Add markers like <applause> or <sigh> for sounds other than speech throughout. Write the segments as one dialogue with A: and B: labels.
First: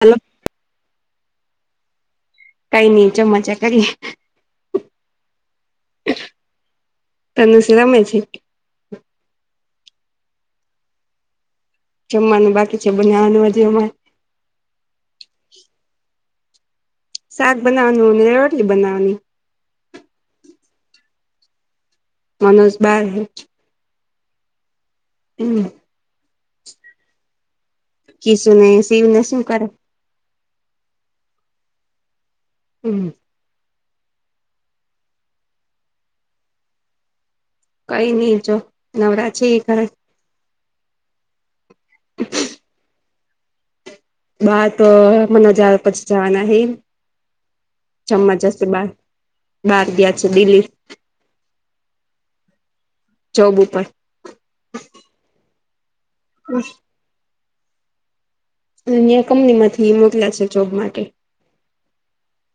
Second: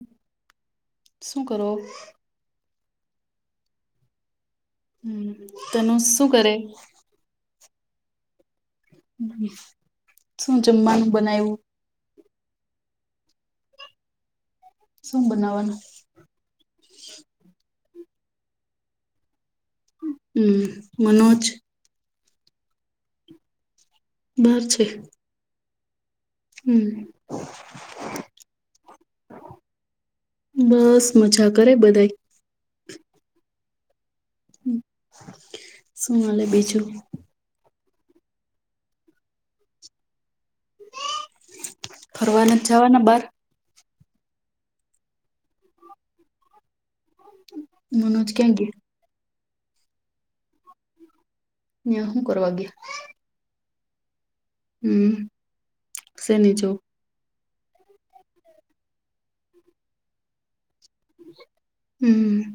A: Hello.
B: શું કરો?
A: કઈ નહી જ <unintelligible> કરી.
B: તમે શું કરે?
A: તમેં શું રમે છે?
B: શું જમવાનું બનાવ્યું?
A: જમવાનું બાકી છે, બનવાનું
B: શું બનાવવાનું?
A: શાક બનાવનું ને રોટલી બનાવની.
B: હમ્મ મનોજ.
A: મનોજ બાર
B: બાર છે.
A: હમ્મ.
B: હમ્મ.
A: કીશુ ને, શીવને શું કરે?
B: બસ મજા કર બધાય.
A: હમ્મ.
B: શું ચાલે બીજું?
A: કઈ નઈ જો નવરા છે ઘરે.
B: ફરવાના નથી જવાના બાર?
A: બાર તો મનોજ આવે પછી જવાના હે
B: મનોજ
A: જમવા
B: ક્યાં
A: જશે
B: ગયા
A: બાર. બહાર ગયા છે દિલ્લી.
B: હમ્મ, ફરવા.
A: જોબ ઉપર.
B: હમ્મ, સેની જોબ?
A: અહીયા કંપનીમાંથી મોકલ્યા છે જોબ માટે.
B: હમ્મ.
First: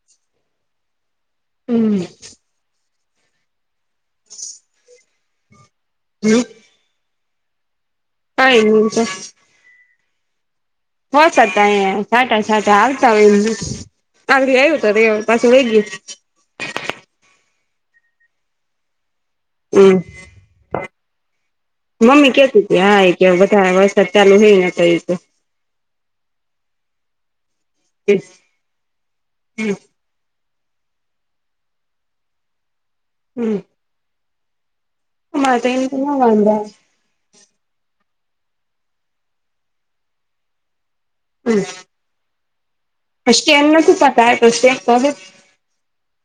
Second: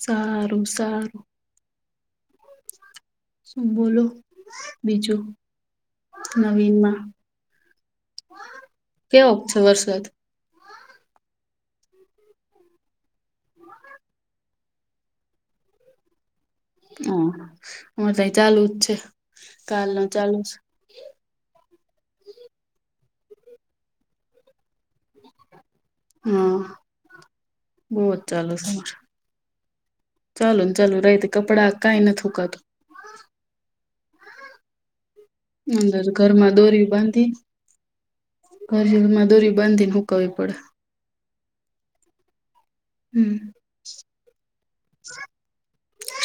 B: સારું, સારું.
A: હમ્મ.
B: શું બોલો બીજું નવીનમાં?
A: કઈનિ.
B: ઓછા વરસાદ
A: વરસાદ ના યે છાંટા- છાંટા આવતા હો એ. <unintelligible> હો તો <unintelligible> પાછું વેગી
B: હા, તઈ ચાલુ જ છે. કાલ
A: હમ્મ.
B: નો ચાલુ છે
A: મમ્મી કેતી કે હા એ કે વધારે વરસાદ ચાલુ થય તો
B: હા બો જ ચાલુ છે.
A: હમ્મ.
B: ચાલુ-ચાલુ રહે તો કપડા કઈ નહી સુકાતા.
A: હમ્મ. એમ તો
B: અંદર
A: ના વાંધો
B: ઘરમાં દોરી બાંધી કરજલમાં દોરી બાંધીને સુકાવી પડે.
A: હમ્મ.
B: હમ
A: પછી એમ નથી થતા <unintelligible>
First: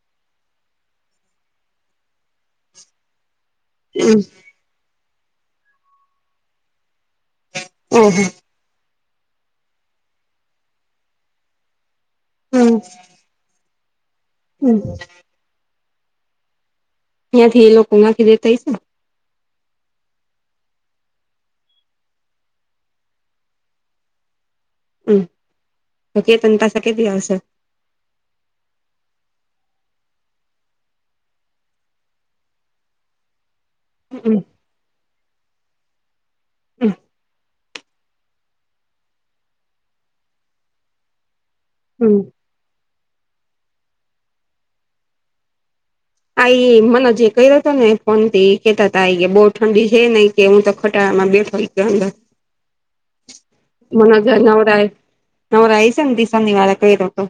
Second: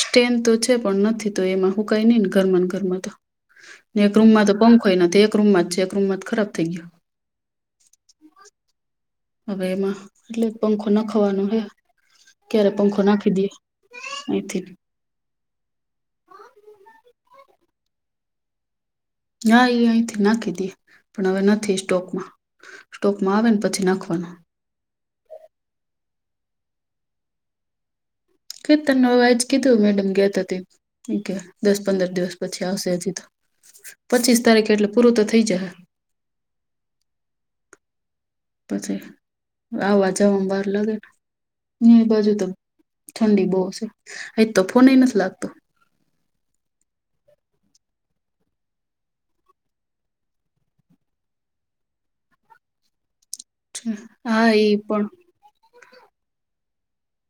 B: સ્ટેન તો છે, પણ નથી તો એમાં હુકાઈ નહી ને ઘરમને ઘરમાં તો. ને એક રૂમમાં તો પંખ હોયને એક રૂમમાં જ છે એક રૂમ જ ખરાબ થઈ ગયા.
A: ઓ હી.
B: હવે એમાં એટલે પંખો નાખવાનો હે ક્યારે પંખો નાખી દેે.
A: હમ્મ. ત્યાં થી એ લોકો નાખી દેતા છે.
B: ના એ અહીંથી નાખી દે પણ હવે નથી સ્ટોકમાં. સ્ટોકમાં આવે ને પછી નાખવાના.
A: તોકી તને ત શ કેતી વા છે.
B: ક ત નવાજ કીધું મેડમ ગયાતા કે દસ પંદર દિવસ પછી આવશે હજી તો.
A: હમ
B: પચીસ તારીખે એટલે પૂરું તો થઇ જશે.
A: હમ.
B: પછી આવવા જવામાં બાર લાગેને, હ્
A: હમ
B: બાજુ તો ઠંડી બો સ એ તો ફોન એ નથ લાગતો.
A: આ એ મને જે કર્યો હતો ને ફોન થી એ કેહેતા હતા કે બહુ ઠંડી છે નહી કે હું તો ખટાડામાં બેઠો. <unintelligible>
B: હા એ પણ.
A: ન ઈસંગ દિવસની વાળ કરીએ <unintelligible> ઈ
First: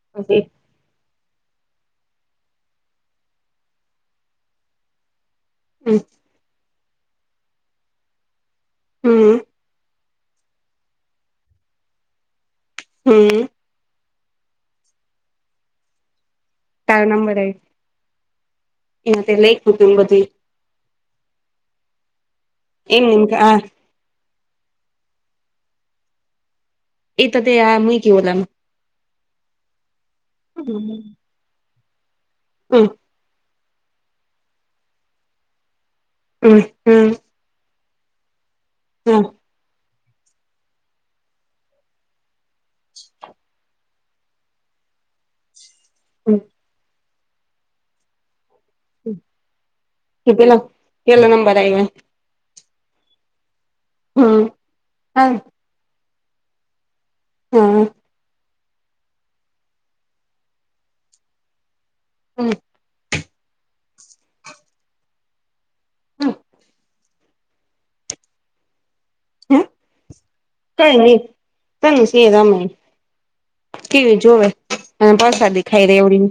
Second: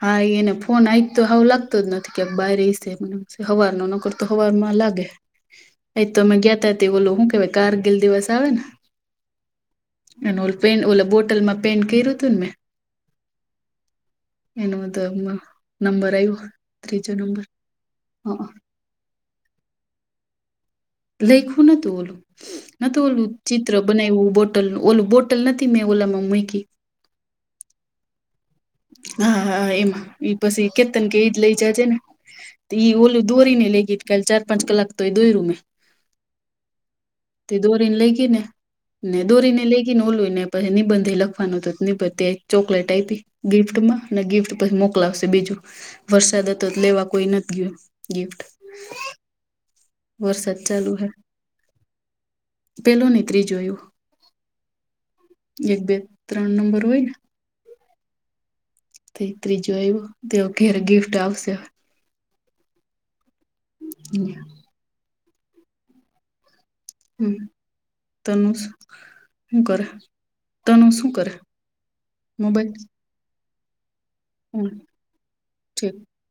B: હા એઈ
A: પછી
B: નં. ફોન આ તો આવ લાગતો જ નથી કે બહાર ઈ મ હવાર ન નકરતો હવારમાં લાગે.
A: હમ
B: એ તો અમે ગયાતા તે બોલો હું કે કારગીલ દિવસ આવે ને
A: હમ.
B: અને ઓ પેન ઓલા બોટલમાં પેન કર્યું હતું મે
A: હમ.
B: એનું તો નબર આવ્યો.
A: તાર
B: ત્રીજો
A: નબરે
B: નંબર
A: આય,
B: હા
A: એના લઈ ટધ બધી.
B: લખવું નતું ઓલું નતુ
A: એમ એમ
B: ઓલું
A: કે આ
B: ચિત્ર. બનાવ બોટલ ઓલું બોટલ નથી મેં ઓલામાં મૂકી.
A: એ તતે આ મુંકે ઓલમ.
B: હા હા એમાં એ પછી
A: હમ
B: કેતન કે એજ લઈ જજે ને.
A: હમ
B: એ ઓલું દોરીને લેગ કાલ ચાર પાંચ કલાક તો એ દોયર્યું મેં.
A: હમ.
B: તે દોરીને લઈ ગઈ ને ને
A: હમ
B: દોરીને લઈ ગ ઓલું ને પછ નિબંધી લખવાનું તોબી ચોકલેટ આપી. ગિફ્ટમાં ને ગિફ્ટ પછી મોકલાવશે બીજું
A: હમ
B: વરસાદ હતો તો લેવા કોઈ નથી ગયો. ગિફ્ટ.
A: કે પેલો
B: વરસાદ ચાલુ હે
A: પેલો નંબર આવ્યો.
B: પેલો ને ત્રીજો આયું.
A: હા હા.
B: એક બે ત્રણ નંબર હોય ન.
A: હા.
B: તે ત્રીજો તેઓ ઘરે ગિફ્ટ આવશે હવ.
A: હમ.
B: હમ. હમ તનું
A: હ
B: શું કર તનું
A: કઈ
B: શું
A: નહી
B: કરે
A: તને સે રમે
B: મોબાઈલ.
A: ટીવી જોવે અને પ્રસાદી ખાઈ
B: ઠીક
A: રે ઓલી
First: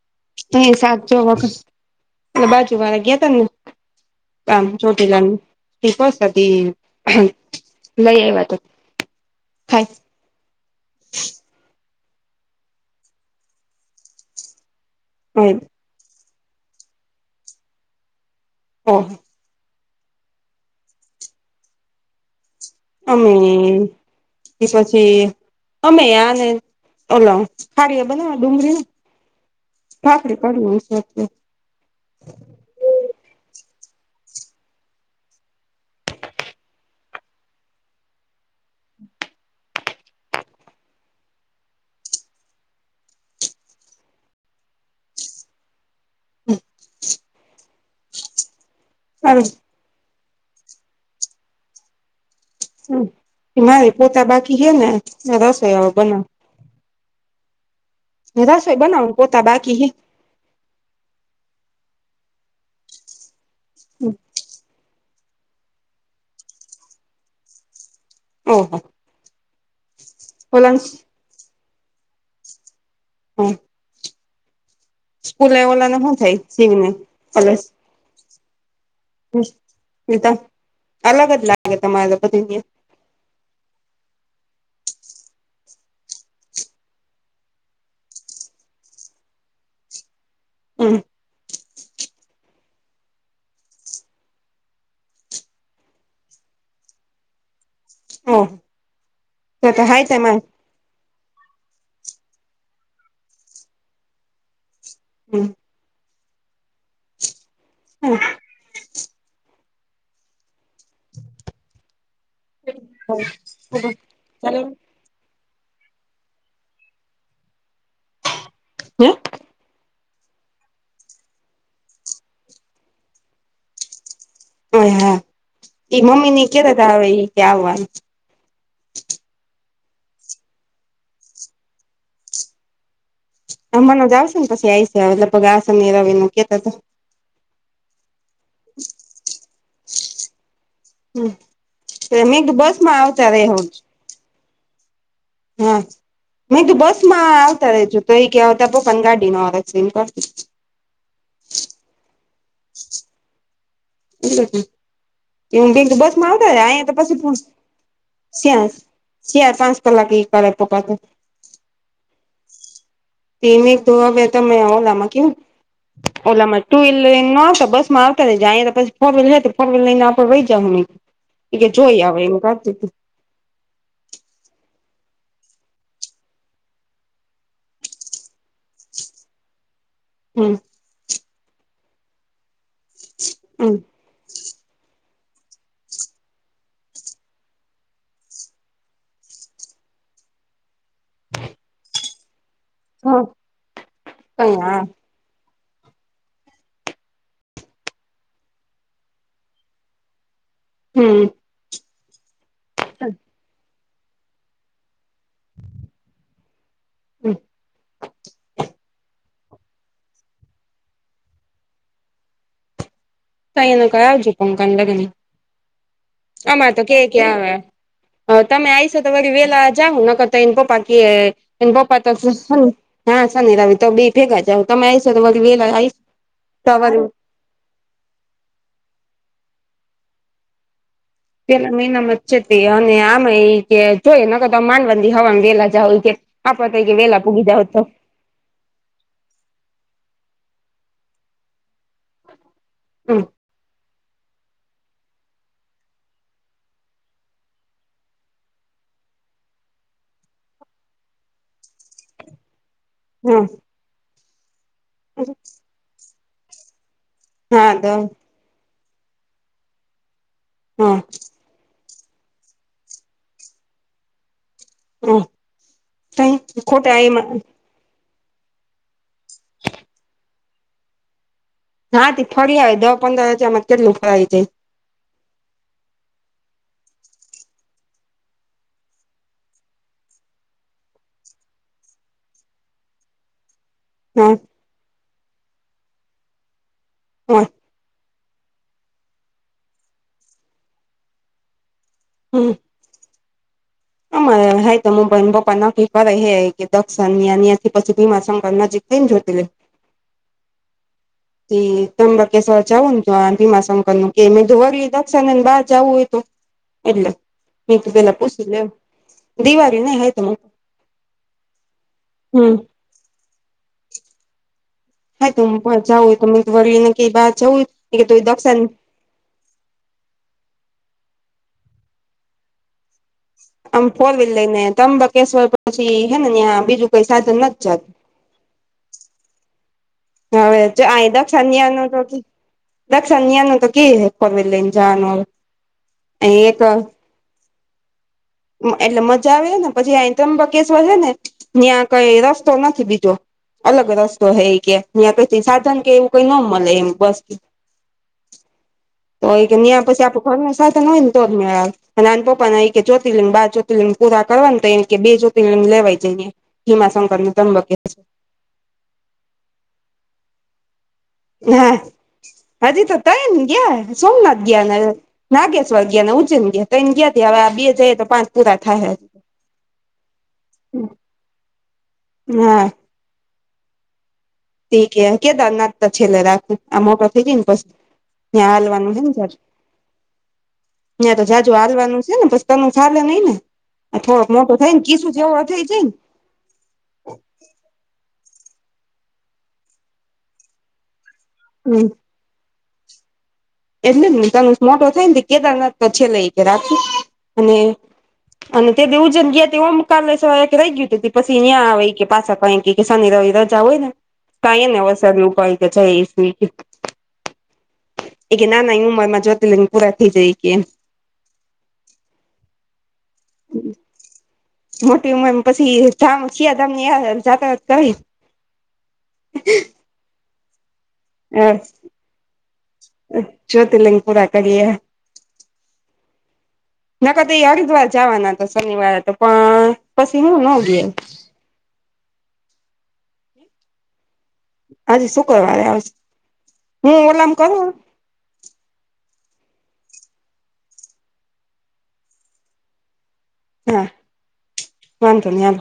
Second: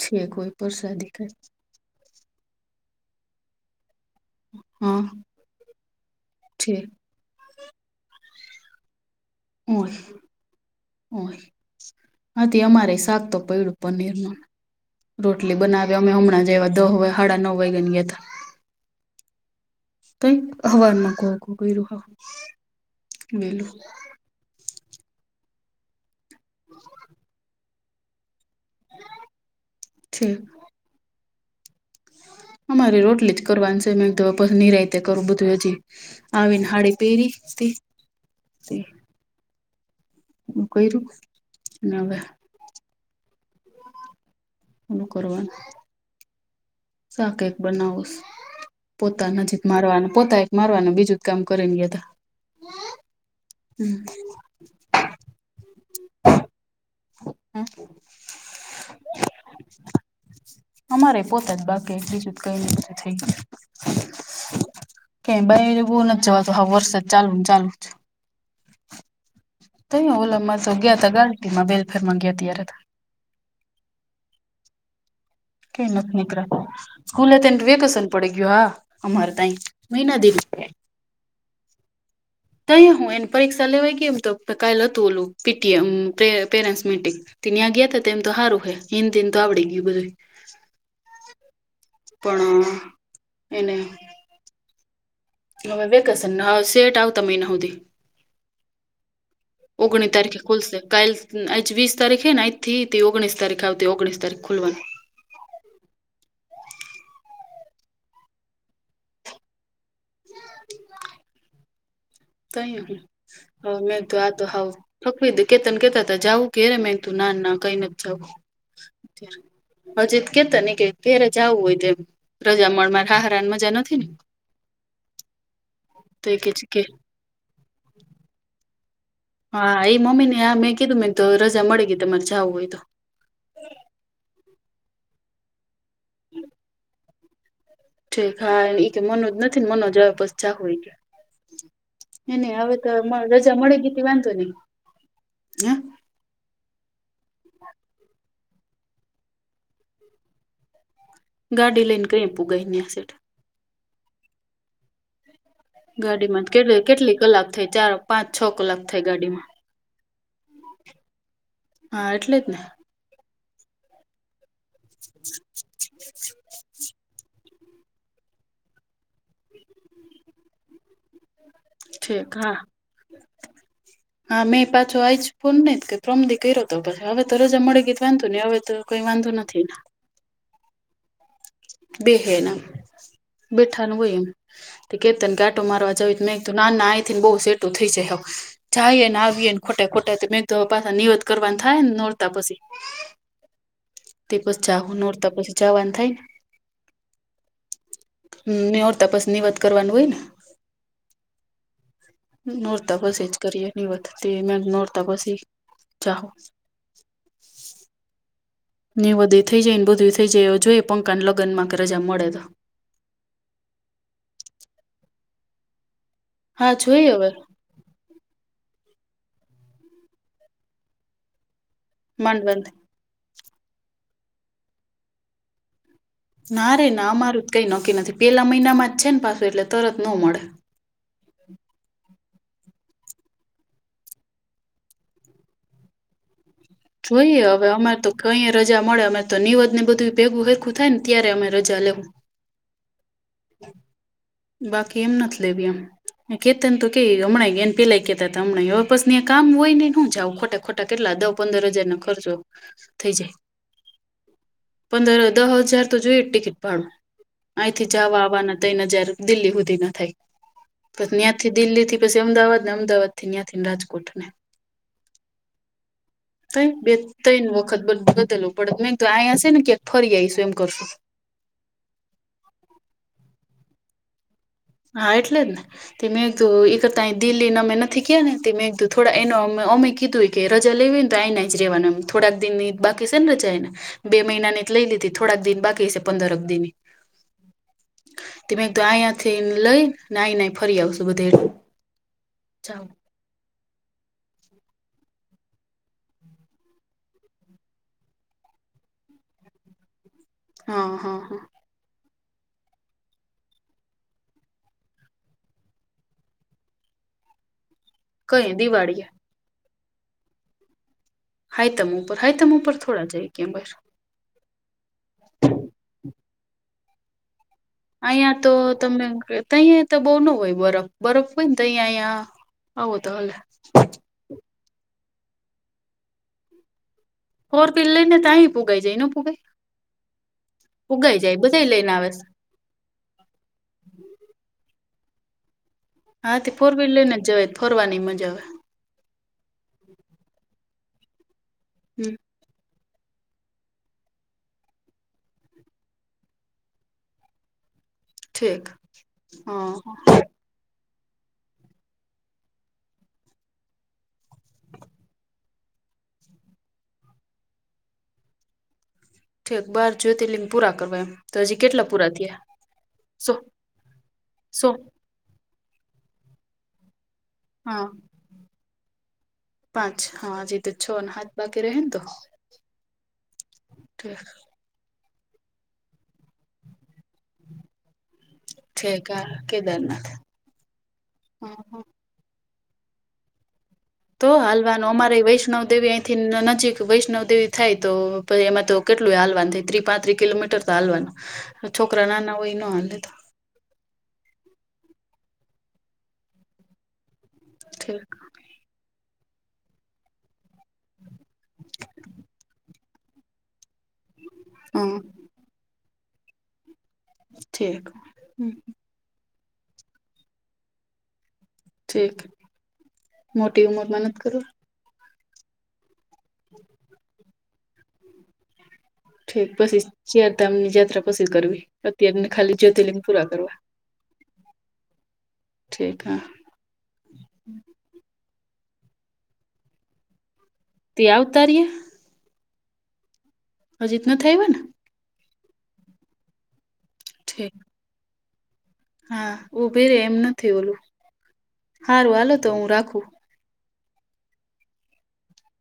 B: છે કોઈ
A: અ
B: પરસાદી
A: સાતજો
B: કઈ
A: વખત એ બાજુ વારા ગયા ત ને આમ
B: હા
A: ચ્યોટીલા ની <unintelligible>
B: છે
A: હ નઈ એ વા તો. ખાય
B: હોય હોય આથી અમારે શાક તો પડું પનીર નુ. રોટલી બનાવ્યા અમે હમણાં જેવા દહ સાડા નવ વાય ગ ન ગયા હતા.
A: ઓહ.
B: ત્ઇ હવારમાં ગોગો કર્યો હ.
A: અમે કે પછી અમે ને ઓલ <inaudible> ફળ એ બનાવ ડુંગળી ને
B: છે
A: ભાખરી કરુ <inaudible>
B: અમારી રોટલી જ કરવાની છે મેં એક નિરાયતે કરવું બધું હજી આવીને હાળી પેરી તે હું ક્યું નહવે <inaudible> કો કરવા શાકેય બને છે
A: સારું
B: પોતાનાજી. મારવાનું પોતા એક મારવાનું બીજું જ કામ કરીને ગયા તા.
A: હ મારે
B: હમ
A: પોતા બાકી છે ને રસોઈ અવ બનાવુ.
B: હમ
A: રસોઈ બનાવું પોતા બાકી હે.
B: અમારે પોતા જ બાકી બીજું જ કઈ જું નથી. કે બહાર બઉ નથી જવાતો હવે વરસાદ ચાલુ ચાલુ
A: ઓહો
B: ત ઓલામાં તો
A: ઓલા
B: ગયા ત ગાર્ટમાં બેલફેર માં ગયા ત્યારે <inaudible>
A: હમ
B: કઈ નથી
A: શું થાય
B: નીકળાતું
A: શિવને
B: સ્કૂલે તેન
A: ઓલા
B: વેકેશન પડી ગયું. હા અમારે તઈ મહિના દિ
A: અલગ જ લાગે તમારે બધું ત્યાં.
B: અહીયા હું એને પરીક્ષા લેવાઈ ગમ તો કાલે હતું ઓલું પીટીએમ પેરેન્ટ્સ મીટિંગ. તન આ ગયા તો તેમમ તો સારું હિન દિન તો આવડીે ગયું બધુય.
A: હમ
B: <inaudible> પણ <inaudible> એને હવે વેકેશન હા સેટ આવતા મહિના સુધી.
A: હા
B: ઓગણી તારીખે ખુલસે કાલ આ વીસ તારીખેને આજથી તે ઓગણીસ તારીખ આવતી ઓગણીસ તારીખ ખોલવાનું.
A: હમ હમ
B: <inaudible> તઈ <unintelligible> તો આ તો હાવ ફકવી દે કેતન કેતા હતા જવું કે ર મે એ તું ના ના કઈ નથ જાવું. અજીત કેતા ને કે ઘેરે જાવું હોય તેમ રજા મળવા માં સાસરા ને મજા નથી ને,
A: ઓ હા એ
B: તો
A: મમ્મી
B: કે
A: ની
B: છે કે
A: કેતા એ કે આવવાનું.
B: હા એ મમ્મી ને મેં કધું મેમ તો રજા મળે ગઈ તમારે જવું હોય તો
A: હમને જ આવશે ને પછી આવી છે લગભગ સની રવિ કહતા તા.
B: ખા ઈ કે મનોજ નથી ને મનોજ આવે પછ જાહુ એ કે,
A: હમ
B: <inaudible>
A: મેં
B: એને
A: કીધું
B: હવે
A: બસ
B: તો
A: માં આવતા
B: રજા
A: રેહો
B: મળે તો ગીતી વાંધો નહી.
A: હા! મેં કીધું તો બસ માં આવતા રેજુ તો એ કે, આવતા પપાને ગાડી માં આવે છે.
B: ગાડી લનને ક્રેમ પુગઈ નેયા સિક.
A: એ <inaudible> હું બીજી બસ માં
B: ગાડીમાં
A: આવતા
B: કેટલી
A: અંયા તો
B: કેટલી
A: પછી્યા
B: કલાક થઈ ચાર પાંચ છ
A: શ્યાાર
B: કલાક થઈ
A: <unintelligible>
B: ગાડીમાં
A: શ્યાર પાંચ કલાક એક તપકાત <inaudible>
B: હા એટલે જ ને,
A: તમ દો બે મે ઓલામાં ક ઓલામાં ટુ વ્હીલ લઈ ન બસ મા પછ ફોર્હીલ લ તો ફોર વહીલ લઈને આપડ રહી જાવ હું કે જોઈ આવે
B: ઠીક
A: એ
B: હા
A: કા <inaudible>
B: હા મેં પાછો આવીઈ જ ફોન નહી કે ફ્રમદી કર્યો હતોછ હવે તો રજા મળી ગઈ વાંધો નહી હવે તો કોઈ વાંધો નથી.
A: હમ
B: બેહેના
A: હમ
B: બેઠાનું હોય એમ. કેતન આટો મારવા જાવ મેં નાના આઈ ને બહુ સેટું થઈ જાય હવે. જાયને આવીએને ખોટા ખોટા તો મે પાછા નિનીવત કરવા થાય ને નોડતા પછી.
A: હા
B: તે
A: કઈ
B: પછ
A: હા
B: ચાવું નરતા પછી જવાનું થાય ને. હમ ઓર તપાસ ની વાત કરવાનું હોય ને.
A: હમ.
B: નોરતા પછી જ કરીએ નની વધ તે મે નોરતા પછી જાહો.
A: હમ.
B: ની વધધી થઈ જાય ને બધી થઈ જાય એવ જોઈ એ પંકાને લગ્નમાં રજા મળે તો
A: તો અહી ન કઈ આવજો પંકકાન લગ્ન
B: હા
A: આમાં, તો કે
B: જોઈએ
A: કે
B: હવે
A: આવે. હ તમે આઈશો તો વ વેલા જાઓ ન કરતા એને પપ્પા કે એન પપ્પા તો
B: માંડવાની
A: હા શનિ રવિ તો બી ભેગા જાવ તમે આ આવીશો તો વેલા આવીશ.
B: ના રે ના અમારું જ કઈ નક્કી નથી પેલા મહિનામાં જ છે ને પાછું એટલે તરત નો મળે.
A: પેલા મહિનામાં છે તે અને આમે એ કે જોઈ ન ક તો માંનવંધી હવા વેલા જ હોય કે. આપવા તૈકે વેલા પૂગીધા જા હતો.
B: કહી રજા મળે અ તો નીવદ ને બધું ભેગું હેગુ થાય ને ત્યારે અમે રજા લેવું.
A: હમ.
B: બાકી એમ નથી લેવી એમ. કેતાન તો કે હમણાં એને પેલાય કેતા હતા હમણાં બસ કામ હોય ને શું જા ખોટા ખો ટા કેટલા દહ પંદર હજાર નો ખર્ચો થઈ જાય.
A: હમ
B: પંદર દહ હજાર તો જોઈ જ ટિકિટ ભાડું
A: હા
B: અહીંથી
A: તો
B: જાવા આવવાના ત્રન હજાર. દિલ્હી સુધી ના થાય
A: હા
B: પછી ન્યા. થી દિલ્હી થી પછી અમદાવાદ ને અમદાવાદ થી ત્યાં ને રાજકોટ ને.
A: હ
B: તઈ
A: ક
B: બે
A: ખોટા આય.
B: ત્રણ વખત બતેલું પડે નહી તો આહીયાશે ને ક્યા ફરી આવીશું એમ કરશું.
A: હાથી ફરી આવે દહ પંદર હજારમાં કેટલું ફરાય જાય.
B: હા એટલે જ ને. તે મે એક દો એક તા દિલ્હી ના ન મેં નથી ગયા ને મે કીધું થોડા મે કીધું. કે રજા લેવી ને તો આયના જ રેવાના થોડાક દિ બાકી છે ને રજા એના. બે
A: હા
B: મહિના જ લઈ લીધી થોડાક દિન બાકી હશે પંદરક દિન.
A: હા.
B: તમે એક તો અહીયાથી લઈ ના નાઈ ફરી આવશું બધે.
A: હમ.
B: ચ.
A: <unintelligible> હા તો હ બ પપ્પા નોકરી કરે હે એકે દક્ષણ ન્યા ન્યા થી પછી ભીમા શંકર નજીક થાય ને જ્યોતિર્લિંગ.
B: હા હા હા.
A: એ ત્રંબકેશ્વર જવું ને જો ભીમા શંકર નું કે વરલી દક્ષણને બહાર જાવું હોય તો. એટલે મે તો પેલા પૂછી લે.
B: <unintelligible>
A: દિવાળ ને આયત મુ
B: હાઈતમ ઉપર હાઈતમ ઉપર થોડા જાય કે બર.
A: હાઈતમ ઉપર જવું હોય તો વળી એમ કઈ બાર જવું. કે તું
B: અહિયાં તો
A: દક્ષિણ
B: તમે. તોહીંયા તો બહુ ન હોય બરફ બરફ હોય ને તો અહીંયા અહીંયા આવો તો હ.
A: આમ ફોર વ્હીલ લઈ ને તંબકેશ્વર પછી હે ને ત્યાં બીજું કઈ સાધન નથી જાત.
B: <unintelligible> પૂગઈ જઈ ન ભૂગઈ.
A: હવે જ આઈ દક્ષા નિયા ન
B: લઈને
A: તો.
B: આવે છે
A: દક્ષા ને ન્યા તો કેવી એપોઇન્ટમેન્ટ લઈને જવાનો હવે
B: હા તે
A: એક
B: ફોર વ્હીલર ને જ ફોરવાની મજા આવે.
A: એટલે મજા આવે હે ને પછી અ ત્રંબકેશ્વર છે ને ત્યાં
B: હમ
A: કઈ રસ તો નથી બીજો અલગ રસ્તો હે ઇ કે ત્યા કઈ સાધન કે એવું કઈ ન મળે એમ બસ
B: <inaudible>
A: તો કે
B: હા
A: ન્યા પછી આપ ઘરના સાધન હોય ને તો જ મે નાન પપા ના કે થી લઈને બાર જ્યોતિર્લીંગ પુરા કરવા ને તો એ કે બે જ્યોતિર્લીંગ લેવાઈ જઈએ ભીમાશંકર ને ત્રંબકેશ્વર
B: ઠીક બાર જ્યોતિર્લિંગ પૂરા કરવા એમ તો હજી કેટલા પૂરા થયા
A: હા હજી તો તાય
B: સો
A: ને ગયા સોમનાથ ગયા
B: સો
A: ને નાગેશ્વર ગયા ને, ઉજ્જૈન ગયા તન ગયાથી હવે આ બે
B: હા
A: જઈએ તો પાંચ પૂરા થાય.
B: પાંચ હા હજી તો છ હાથ બાકી રહે ને તો.
A: હા ઠીક હ કેદારનાથ તો છેલ્લે રાખ. આમ મોટા થય જઈને પછી ત્યાં હાલવાનું હ
B: ઠીક
A: ને સારું.
B: હા કેદારનાથ.
A: ના તો
B: હ
A: જાજુ
B: હ
A: હાલવાનું છે ને પછ તનું સાર નહી ને. આ થોડોક મોટો થાય નકીશુ જે એવો થઈ જાય ને.
B: થી નજીક વૈષ્ણવ દેવી થાય તો પછી એમાં તો કેટલું હાલવાન થાય ત્રી પાંત્રી કિલોમીટર ચાલવાના છોકરા ના ના હોય ન હા
A: એટલેને તનુસ મોટો થાય ને કેદારનાથ તો છેલ્લે કે રાખું અને
B: ઠીક
A: અને તે ઉજન ગયા ઓમકાલે સવા રહી ગયું ત પછી નયાં આવે કે પાછા કંઈક કે શનિ રવિ રાજા હોય ને.
B: હમ્મ.
A: કઈ નવસા લ ઉપાય કે છે એસી.
B: ઠીક.
A: એ કે
B: હમ
A: ના નાની ઉંમર જોને પૂરા થઈ જાય કે એમ.
B: ઠીક મોટી ઉમર માં નઈ કરું.
A: મોટી ઉંમર પછી ધામ શિયાધામની જાત્રા કરિ.
B: ઠીક પછી ચારધામ ની યાત્રા પછી કરવી અત્યારને ખાલી જ્યોતિલિને પૂરા કરવા.
A: પુરા કરી દયા.
B: ઠીક હ.
A: નકત એ હરિદ્વાર જવાના હતો શનિવારે તો પણ પછી હું ન ગયો.
B: તે આવતા રવિવારે. હ જત નું થઈવે ને.
A: હજે શુક્રવારે આવશે. હું ઓલામ
B: ઠીક
A: કરું.
B: હા ઉભી રે એમ નથી. ઓલું સારું હાલો તો હું રાખું.
A: હા. વાંધો નઈ.